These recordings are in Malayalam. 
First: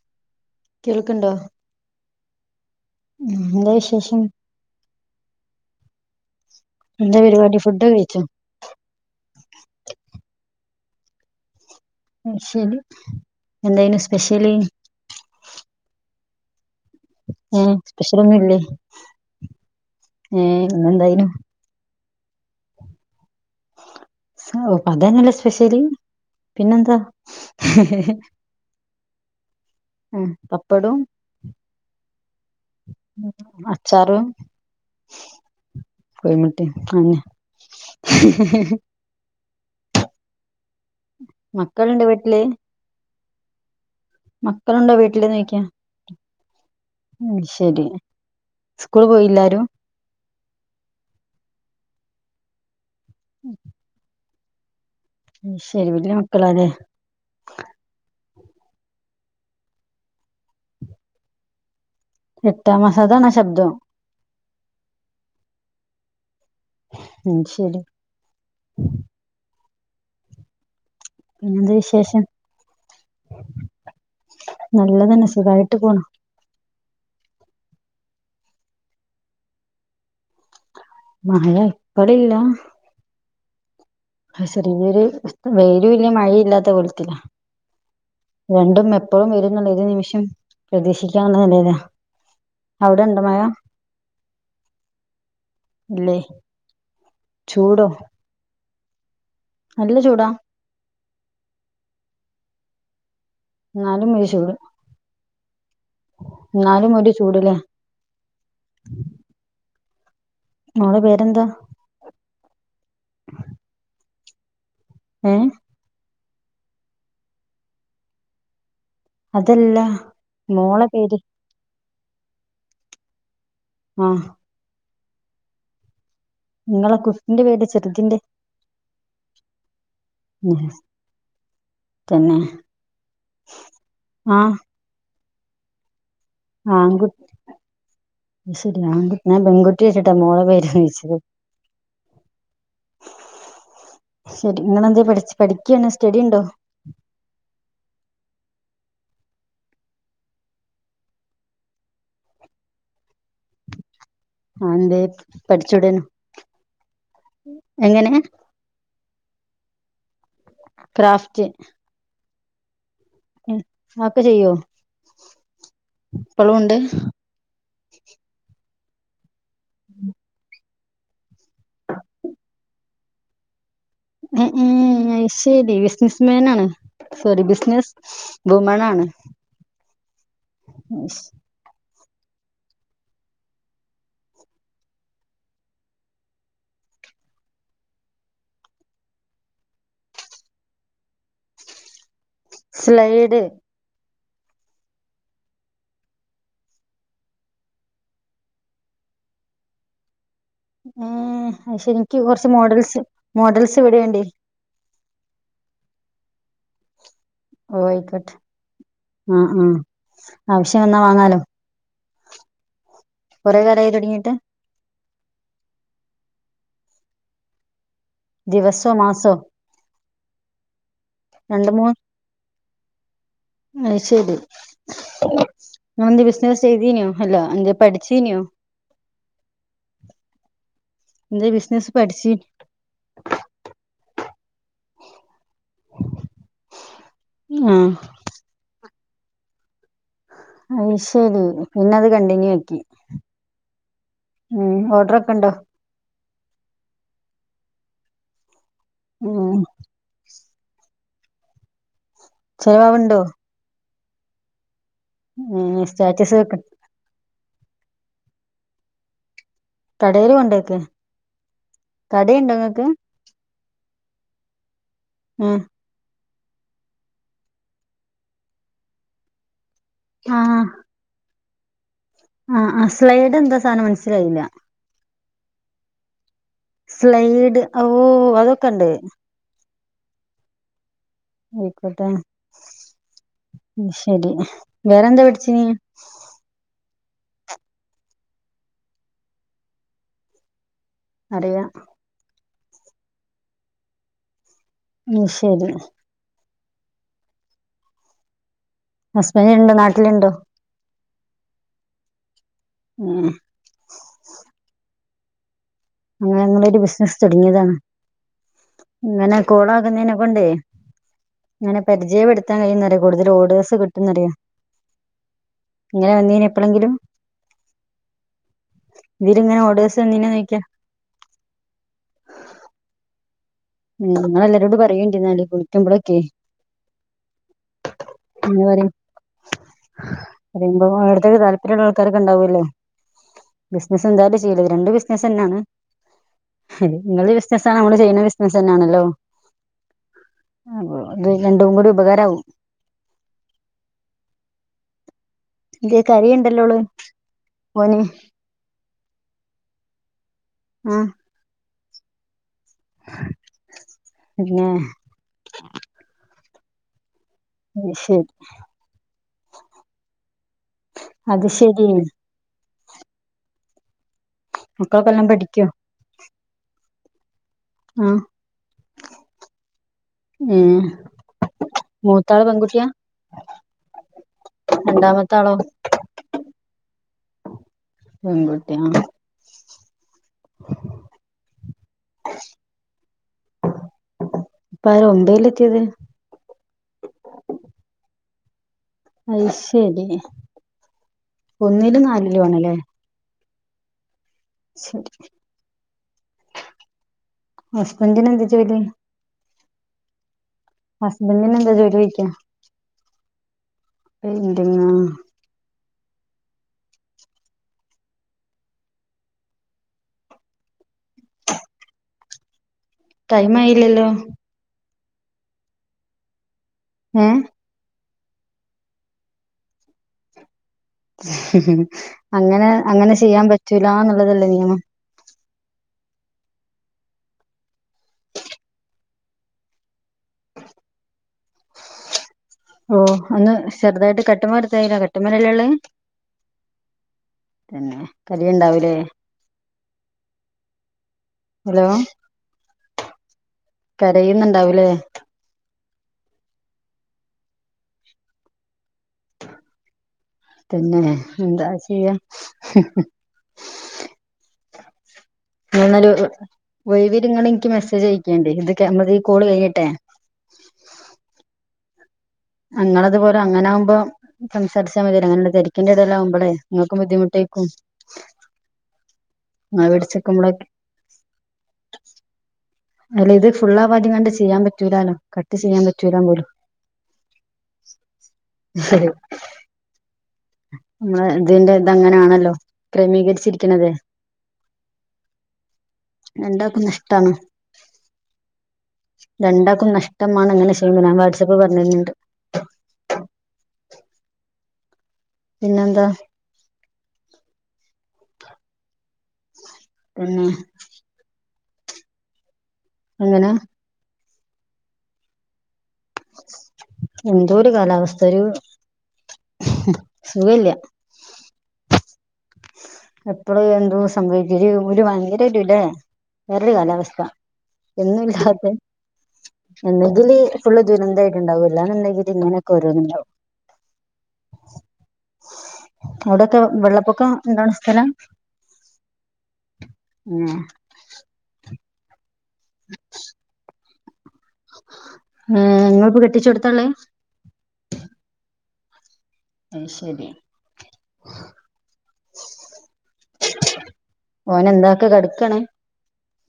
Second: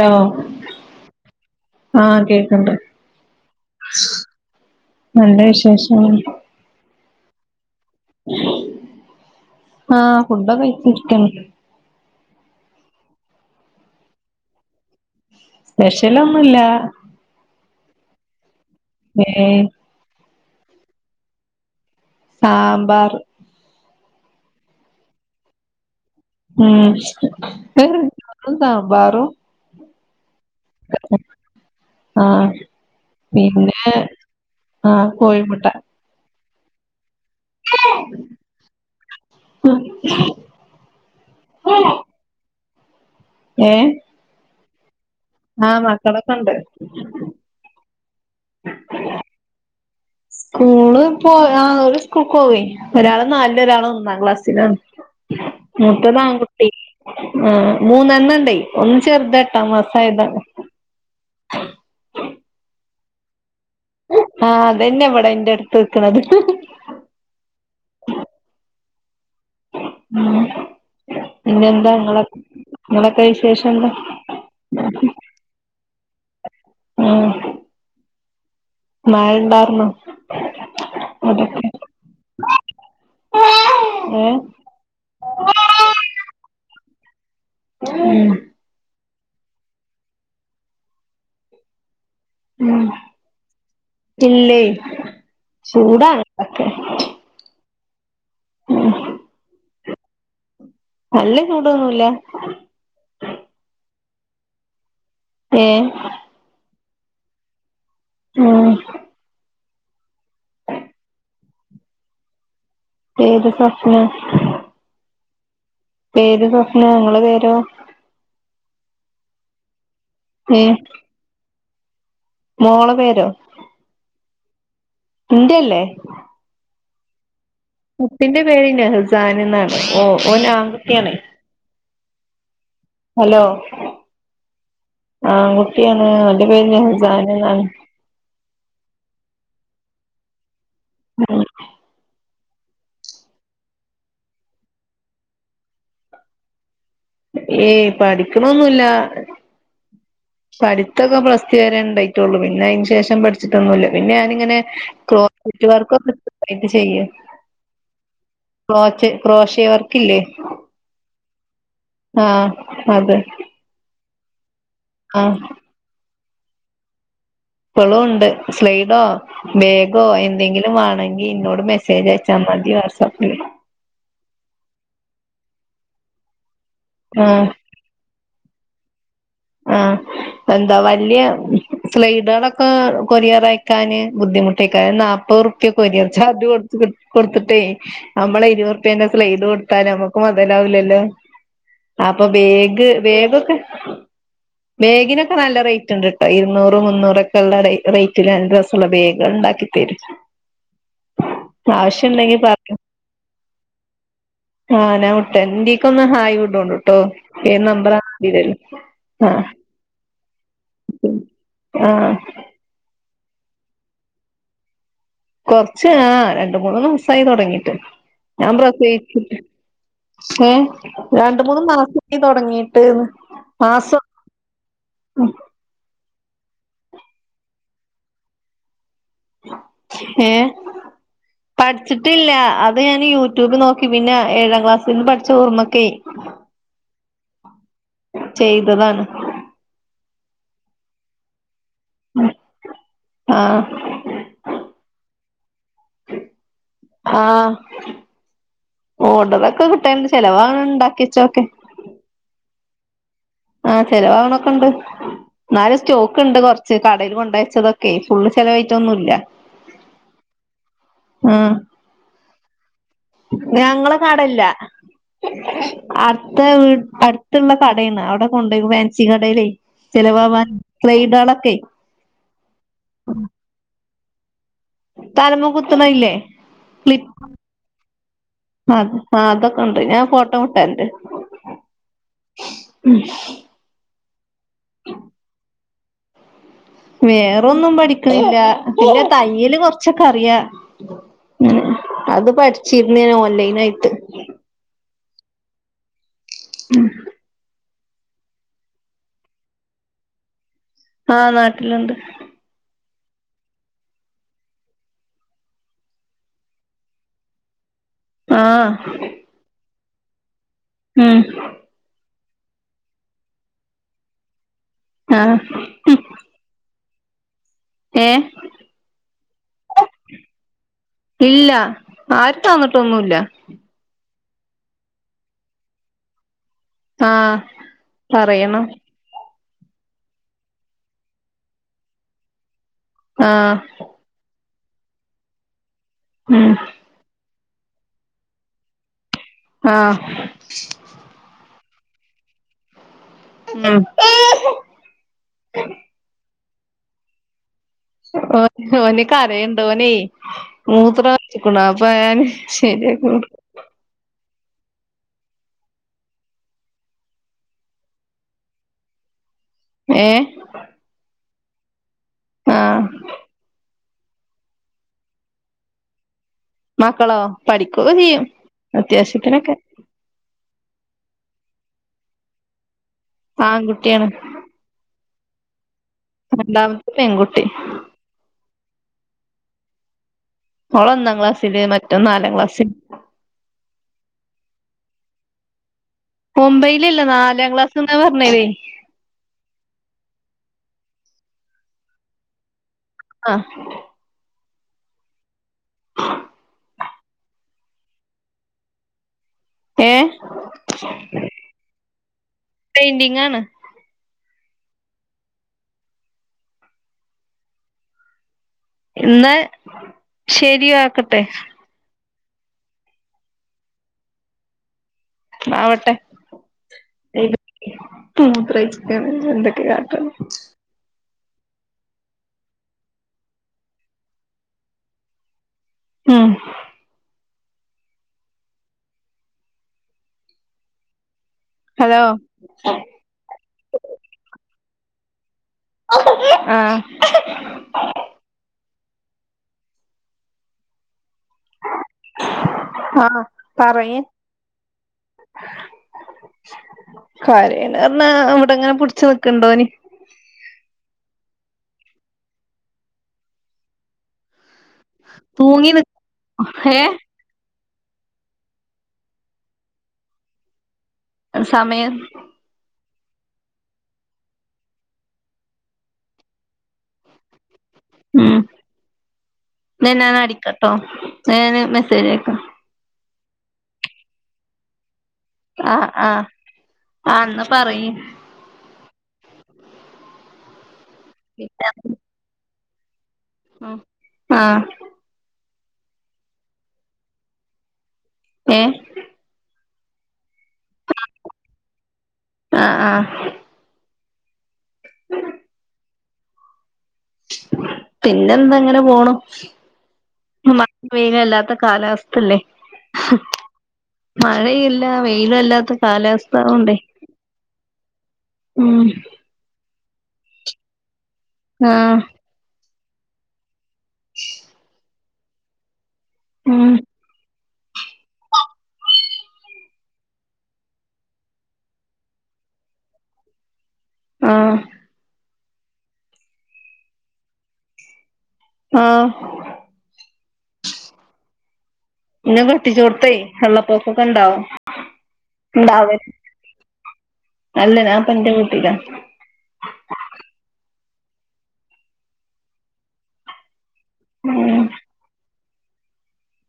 ലോ കേൾക്കണ്ടോ ആ കേക്കണ്ട് ഉം എന്താ വിശേഷം ഉം എന്താ പരിപാടി ഫുഡ് കഴിച്ചോ ആ ഫുഡൊക്ക കഴിച്ച് ഇരിക്കാണ് സ്പെഷല് എന്തായനു സ്പെഷ്യല് സ്പെഷ്യലൊന്നുല്ലാ ഉം സ്പെഷ്യൽ ഒന്നുല്ലേ ഏ ഏ ഇന്നെന്തായനു സാമ്പാർ ഓ പ്പ അതന്നല്ലേ സ്പെഷ്യല് ഉം പിന്നെന്താ [unintelligible] സാമ്പാറും ഉം പപ്പടോം ആഹ് പിന്നെ അച്ചറും ആഹ് കോഴിമുട്ട കു ആനാ [inaudible] മക്കളുണ്ടോ വീട്ടില് ഏ മക്കളുണ്ട് വീ [unintelligible] മക്കളൊക്കെണ്ട് ഉം ശരി സ്കൂൾ പോയില്ലാരും സ്കൂള് പോ ആ ഓല് സ്കൂൾക്കൊകെ ഒരാള് നാലിലും ഒരാള് ഒന്നാം ക്ലാസ് ശരി വല്യ മക്കളാല്ലേ മുത്തതാൺക്കുട്ടി ആ മൂന്നണ്ണ ഒന്ന് ചെറുതെട്ടാമസായതാ ഏട്ടാ മസാധനാ ശബ്ദം ആ അതന്നെ ഇവിടെ എന്റെട്ത്ത് ക്കണത് ഉം ശരി ഉം പിന്നെന്താ നിങ്ങള നിങ്ങളക്ക വിശേഷം എന്താ നല്ലതന്നെ സുഖായിട്ട് പോണ് ഉം മഴ ഇണ്ടാർന്നോ മഴ അതൊക്കെ ഇപ്പളില്ല ഏഹ് ചെറിയൊരു വയിലുല്ലാ മഴയുല്ലാത്ത കോലത്തില ഉം രണ്ടും എപ്പോഴും വരും എന്നുള്ള ഏത് നിമിഷം പ്രതീക്ഷിക്കാവുന്ന നിലേല ഉം ഇല്ലേ ഇല്ലേ ചൂടാണ് ചൂടോ ഉം നല്ല ചൂടാ നല്ല ചൂടൊന്നുല്ല നാലും ചൂട് ഏ ട്ടി ചൂട് ല്ലേ ഉം മോള പേരെന്താ പേര് സ്വപ്ന ഏ പേര് സ്വപ്ന ങ്ങള പേരോ അതല്ല മോള പേര് മോള പേരോ ആഹ ഇന്റല്ലേ നിങ്ങളെ ക്കു കുട്ടിന്റെ പേര് നെഹ്സാനെന്നാണ് ഓ ഓൻ ഉം ആൺകുട്ടിയാണ തന്നെ ആഹ ആൺകുട്ടിയാണ് അവന്റെ പേര് നഹ്സാനെന്നാണ് ച്ചിട്ട മോള പേര് ചോയ്ച്ചത് ശരി ഇങ്ങളെന്തേ പഠിച് പഠിക്കാണ് സ്റ്റഡിണ്ടോ ഏയ് പഠിക്കണൊന്നുല്ല പഠിത്തൊക്കെ പ്ലസ് ടു വരെണ്ടായിട്ടുള്ളു പിന്നെ അയ്ന് ശേഷം പഠിച്ചിട്ടൊന്നുല്ല പിന്നെ ഞാനിങ്ങനെ ആ എന്തേ ക്രോർക്കെറ്റ് പഠിച്ചൂടേനോ വർക്കൊക്കെ ചെയ്യ എങ്ങനെ ക്രോചെ ക്രോശെവർക്കില്ലേ ക്രാഫ്റ്റ് ആഹ അക്കെ ചെയ്യോ ആ ഇപ്പളും ഉണ്ട് ഇപ്പളും ഉണ്ട് സ്ലൈഡോ ബേഗോ എന്തെങ്കിലും വേണെങ്കി ന്നോട് മെസ്സേജ് അയച്ചാ മതി വാട്സപ്പില് ഉം ഉം അയ് ശരി ബിസിനസ്മാൻ ആണ് സോറി ബിസിനസ് വുമണ ആഹഎന്താ വല്യ സ്ലൈഡുകളൊക്കെ കൊറിയർ അയക്കാന് ബുദ്ധിമുട്ടെക്കാ അത് നാപ്പത്റുപ്യക്ക കൊരിയർ ചാർജ് കൊട് കൊടുത്തിട്ടേ നമ്മള് ഇരുപ റുപ്യേന്റെ സ്ലൈഡ് കൊടുത്താല് നമ്മക്ക് മൊതലാവൂലല്ലോ അപ്പൊ ബേഗ് സ്ലൈഡ് വേഗൊക്കെ [inaudible] ബേഗിനൊക്കെ നല്ല റേറ്റ് ഉണ്ട്ട്ടോ ഇരുന്നൂറ് മുന്നൂറൊക്കെ ഉള്ള റേറ്റ് രസമുള്ള ബേഗ് ഉണ്ടാക്കി ത [inaudible] ഉം പക്ഷെ എനിക്ക് കൊറച്ച് പറ മോഡൽസ് മോഡൽസ് ഇവിടെ ണ്ടേ ട്ടെന്തീക്ക ഒന്ന് ഹൈവുഡ് ണ്ട് ട്ടോ ഏ നമ്പറല് ആ ആ ആവശ്യം എന്നാ വാങ്ങാലോ ആഹ് കുറെേ വേറായി തുടങ്ങിട്ട് കൊറച്ച് ആ രണ്ട് മൂന്ന് മാസായി തുടങ്ങിട്ട് ഞാൻ ദിവസോ മാസോ പ്രസയിച്ചിട്ട് ഏ രണ്ട് മൂന്ന് മാസായി തുടങ്ങിട്ട് [unintelligible] അ ശരി ന്ത് ബിസിനസ് ചെയ്തീനോ ഹല്ലോ അഞ്ച പഠിച്ചീനിയോ ഏ എന്തേ ബിസിനസ് പഠിച്ചിട്ടില്ല പഠിച്ചീ അത് ഞാൻ യൂട്യൂബ് നോക്കി പിന്നെ ഏഴാം ക്ലാസ്സിൽ നിന്ന് പഠിച്ച ഓർമ്മക്കേ ആഹ് ചെയ്തതാണ് അയ് ശരി പിന്നെ അത് കണ്ടിന്യൂ ആക്കി ആഹ് ഉം ഓർഡറൊ കണ്ടോ ആഹ ഉം ഓടറൊക്കെ കിട്ടണ്ട് ചെലവാണ് ഉണ്ടാക്കിച്ചോക്കെ ചെലവാവുണ്ടോ ആ ചെലവാവണൊക്കെ ഉണ്ട് എന്നാലും ഏഹ് സ്റ്റാറ്റസ് സ്റ്റോക്ക്ണ്ട് വെക്ക് കൊറച്ച് കടേല് കൊണ്ടോയി ച്ചതൊക്കെ ഫുളള് ചെലവായിട്ടൊന്നും ഇല്ല കടയിലും കൊണ്ടക്ക് ആഹ് കടുണ്ടങ്ങക്ക് നടടല്ല ആഹ അടുത്തെ അടുത്തുള്ള കടാണ് അവിടെ കൊണ്ടപോയിും ഫാൻസി കടയിലേ ചിലവാവാൻ ആഹ് ക്രൈഡളൊക്കെ ആഹ് അ സ്ലൈഡ് എന്താ സാധനം മനസ്സിലായില്ല തലമ കുത്തണ ഇല്ലേ സ്ലൈഡ് ഓഓ അതൊക്കെ ഉണ്ട് ണ്ട് ഞാൻ ഫോട്ടോ വിട്ടരണ്ട് ക്കട്ടെ ശരി വേറെന്താ പഠിചീനീ വേറൊന്നും പഠിക്കുന്നില്ല പിന്നെ തയ്യല് കൊറച്ചൊക്കെ അറിയ അതെ ചിർനേന ഓൻലൈൻ ആയിത്ത ഉം ശരി ഉം ഹസ്ബന്ഡ ഉണ്ടോ നാട്ടിലുണ്ടോ ആഹ് നാട്ടിലുണ്ട് ഉം അങ്ങനെ നിങ്ങളരു ബിസിനസ്സ് തുടങ്ങിയതാണ് ആഹ ഓനിന്നെ കൊണ്ടേ അങ്ങനെ പരിചയപ്പെടുത്താൻ കഴിയുന്നറിയ കൂടുതൽ ഓഡർസ് കിട്ടുന്നറിയോ ആഹ് ഇങ്ങനെ വന്നീ എപ്പോഴെങ്കിലും ഏഹ് ഇവരി ഇങ്ങനെ ഓഡർസ് വെന്നിനോ നോക്യ ഇല്ല ആരും തന്നിട്ടൊന്നുമില്ല നിങ്ങൾ എല്ലാരോട് പറയണ്ടി എന്നാൽ ക്കുമ്പോഴൊക്കെ [unintelligible] ആഹ പറയണം ഇങ്ങനെ പറയും പറയുമ്പോ അവിടുത്തേക്ക താല്പര്യമുള്ള ആൾക്കാരൊക്കെണ്ടാവല്ലേ ആഹ് ബിസിന എന്തായാലും ചെയ്യത് രണ്ട് ബിസിനസ്ന്നെയാണ് ഉം നിങ്ങള് ബസ്സിന് നമ്മ ചെയ്യുന്ന ബിസിനസ്തന്നെ യാണല്ലോ ആഹ അതും കൂടി ഉപകാരവും ആഹ [unintelligible] അല്ലേയുള്ളു ഓ ഓന കരയുണ്ട ഓന ആഹ് മൂത്രം വക്കണ അപ്പൊ ഞാൻ ശരിയക്ക [unintelligible] പിന്നെ ശരി ഏ അത് ശരി ആഹ മക്കൾക്കെല്ലാം പഠിക്കോ മക്കളോ പഠിക്കുക ആഹ് ചെയ്യും അത്യാവശ്യത്തിനൊക്കെ മൂത്ത ആൾ പെൺകുട്ടിയ ആൺകുട്ടിയാണ് രണ്ടാമത്തേളോ രണ്ടാമത്തെ പെൺകുട്ടി പെൺകുട്ടി ആ ഓള ഒന്നാം ക്ലാസ്സില് മറ്റോ നാലാം ക്ലാസ്സില് ഇപ്പാ ആരാ ഒമ്പതിൽ എത്തിയത് ഒമ്പയിലല്ല നാലാം ക്ലാസ്ന്നാ പറഞ്ഞതേ അയ് ശരി ഒന്നിലും നാലിലും ആണല്ലേ ആഹ് ശരി ഹസ്ബൻ്റിന് എന്താ ജോലി ഏഹ് ഹസ്ബൻഡിന് എന്താ ജോലി ചോദിക്കാ പെയിന്റിംഗ് ആണ് അത്‌ എന്തിനാ ഇന്ന് ശരിയാക്കട്ടെ ടൈമായില്ലല്ലോ ആവട്ടെ ഏഹ് മൂത്രഴിച്ചിക്ക് എന്തൊക്കെ കാട്ടണത് അങ്ങനെ അങ്ങനെ ചെയ്യാൻ പറ്റൂലാന്നുള്ളതല്ലേ നിയമം മ്മ് ഹലോ ഓഹ് ഒന്ന് ചെറ്തായിട്ട് കട്ട്മട്ത്തായില്ല കട്ട് ട്ട്മ്മല്ലേള്ളേ ആഹ് പിന്നെ കരിണ്ടാവുലേ ഹലോ ആഹ് പറയ് കരയുന്നുണ്ടാവൂലേ കരയ്ണ്റഞ്ഞാ അവിടെങ്ങനെ പിടിച്ച് നിക്ക്ണ്ടോന് തന്നെ എന്താ ചെയ്യാ തൂങ്ങി [unintelligible] നിക്ക ഏ മെസ്സേജ് അയക്കേണ്ടി ഇത് നമ്മടെ ഈ കോൾ കയ്യേട്ടെ സമയം അങ്ങളതുപോലെ അങ്ങനാവുമ്പോ സംസാരിച്ചാ മതി അങ്ങനല്ല തെരക്കിന്റെടേല് ആവുമ്പളെ നിങ്ങക്കും ബുദ്ധിമുട്ട് മ്മ് ഇന്നാ ഞാൻ അടിക്കട്ടോ ഇന്നാ ഞാന് മെസ്സേജ്‌ അയക്ക അല്ല ഇത് ഫുള്ള് ആവാണ്ട് കണ്ട് ചെയ്യാൻ പറ്റൂലാലോ കട്ട് ചെയ്യാൻ ആഹ് പറ്റുല്ല ആഹ് പോലും ആഹ് എന്നാ പറയ് നമ്മടെ ഇതിന്റെ ഇതങ്ങനെയാണല്ലോ ഉം ക്രമീകരിച്ചിരിക്ക്ണത് ആഹ് രണ്ടാക്കും നഷ്ട്ടാണ് ഏ രണ്ടാക്കും നഷ്ട ഷ്ടമാണ് അങ്ങനെ ചെയ്യുന്നത് ഞാൻ വാട്സ്ആപ്പിൽ പറഞ്ഞര്ന്ണ്ട് ആഹ് ആഹ് പിന്നെന്ത പിന്നെ എന്താങ്ങനെ പോണു പിന്നെ [unintelligible] കാലാവസ്ഥല്ലേ എങ്ങനെ മഴയില്ല വെയിലല്ലാത്ത കാലാവസ്ഥ ആയോണ്ടെ എന്തോ ഒരു കാലാവസ് മ്മ് സുഖല്ല്യാ ആഹ് എപ്പഴും എന്തോ സംഭവിക്ക ഒരു ഭയങ്കരരുല്ലേ വേറൊരു ഉം കാലാവസ്ഥ എന്നും ഇല്ലാതെ എന്തെങ്കില് ഫുളള് ദുരന്തായിട്ട്ണ്ടാവും ഇല്ലാന്ന്ണ്ടെങ്കില് ഇങ്ങനെയൊക്കെരോന്നുണ്ടാവും ആഹ് അവിടൊക്കെ വെള്ളപ്പൊക്കം ഇണ്ടാവ്ണ സ്ഥലാ ആഹ് ഏഹ് ഇന്നെ കെട്ടിച്ചോട്ത്തേ വെള്ളപ്പൊക്കൊക്കെണ്ടാവും ഏഹ് നിങ്ങളിപ്പ കെട്ടിച്ചോട്ത്താള്ളേ അല്ല ഞാപ്പോ ഇന്റെ വീട്ടിലാ അത് ശരി ഓന് എന്താക്കാ കേടക്കാണ്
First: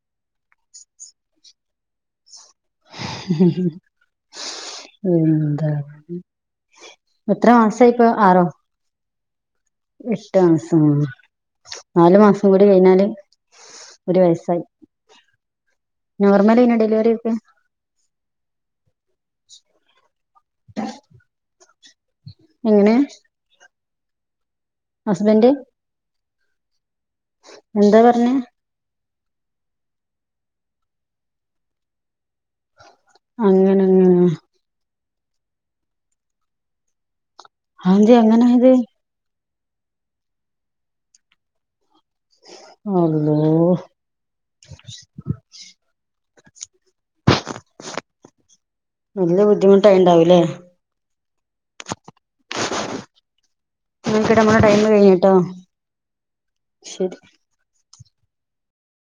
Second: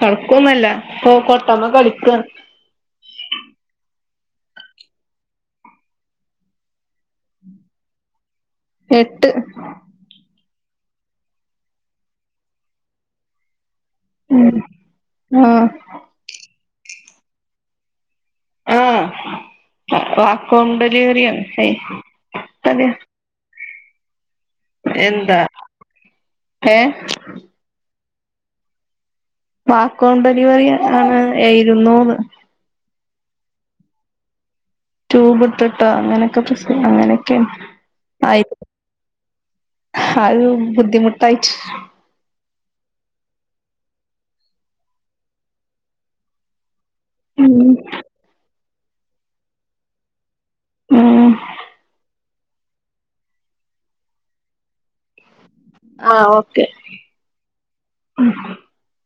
കേടക്കൊന്നല്ല ഇപ്പൊ കൊട്ടമ്മെ കളിക്കാണ് എന്താ എത്ര മാസായിപ്പോ ആറോ എട്ട് എട്ട് മാസം നാലു മാസം കൂടി കഴിഞ്ഞാല് ഒരു ഉം വയസായി ആഹ് നോർമലന്നെ ഡെലിവറി ഒക്കെ ആ വാക്വം ഡെലിവറിയാണ് ഹേ എങ്ങനെ എന്താ ഹസ്ബൻഡ് ഏ എന്താ പറഞ്ഞേ വാക്വം ഡെലിവറി ആണ് ആയിരുന്നൂന്ന് അങ്ങനങ്ങ് ട്യൂബ് ഇട്ടിട്ട് അങ്ങനൊക്കെ പ്രശ്ന അങ്ങനെ അതെന്തേ അങ്ങനെ ആയത്? അത് ബുദ്ധിമുട്ടായിട്ട്. അള്ളോ ഉം നല്ല ബുദ്ധിമുട്ടായിണ്ടാവൂലേ? ഉം ഇന്നത്തെ നമ്മളെ ടൈമ് കഴിഞ്ഞു ട്ടോ ശരി. ഉം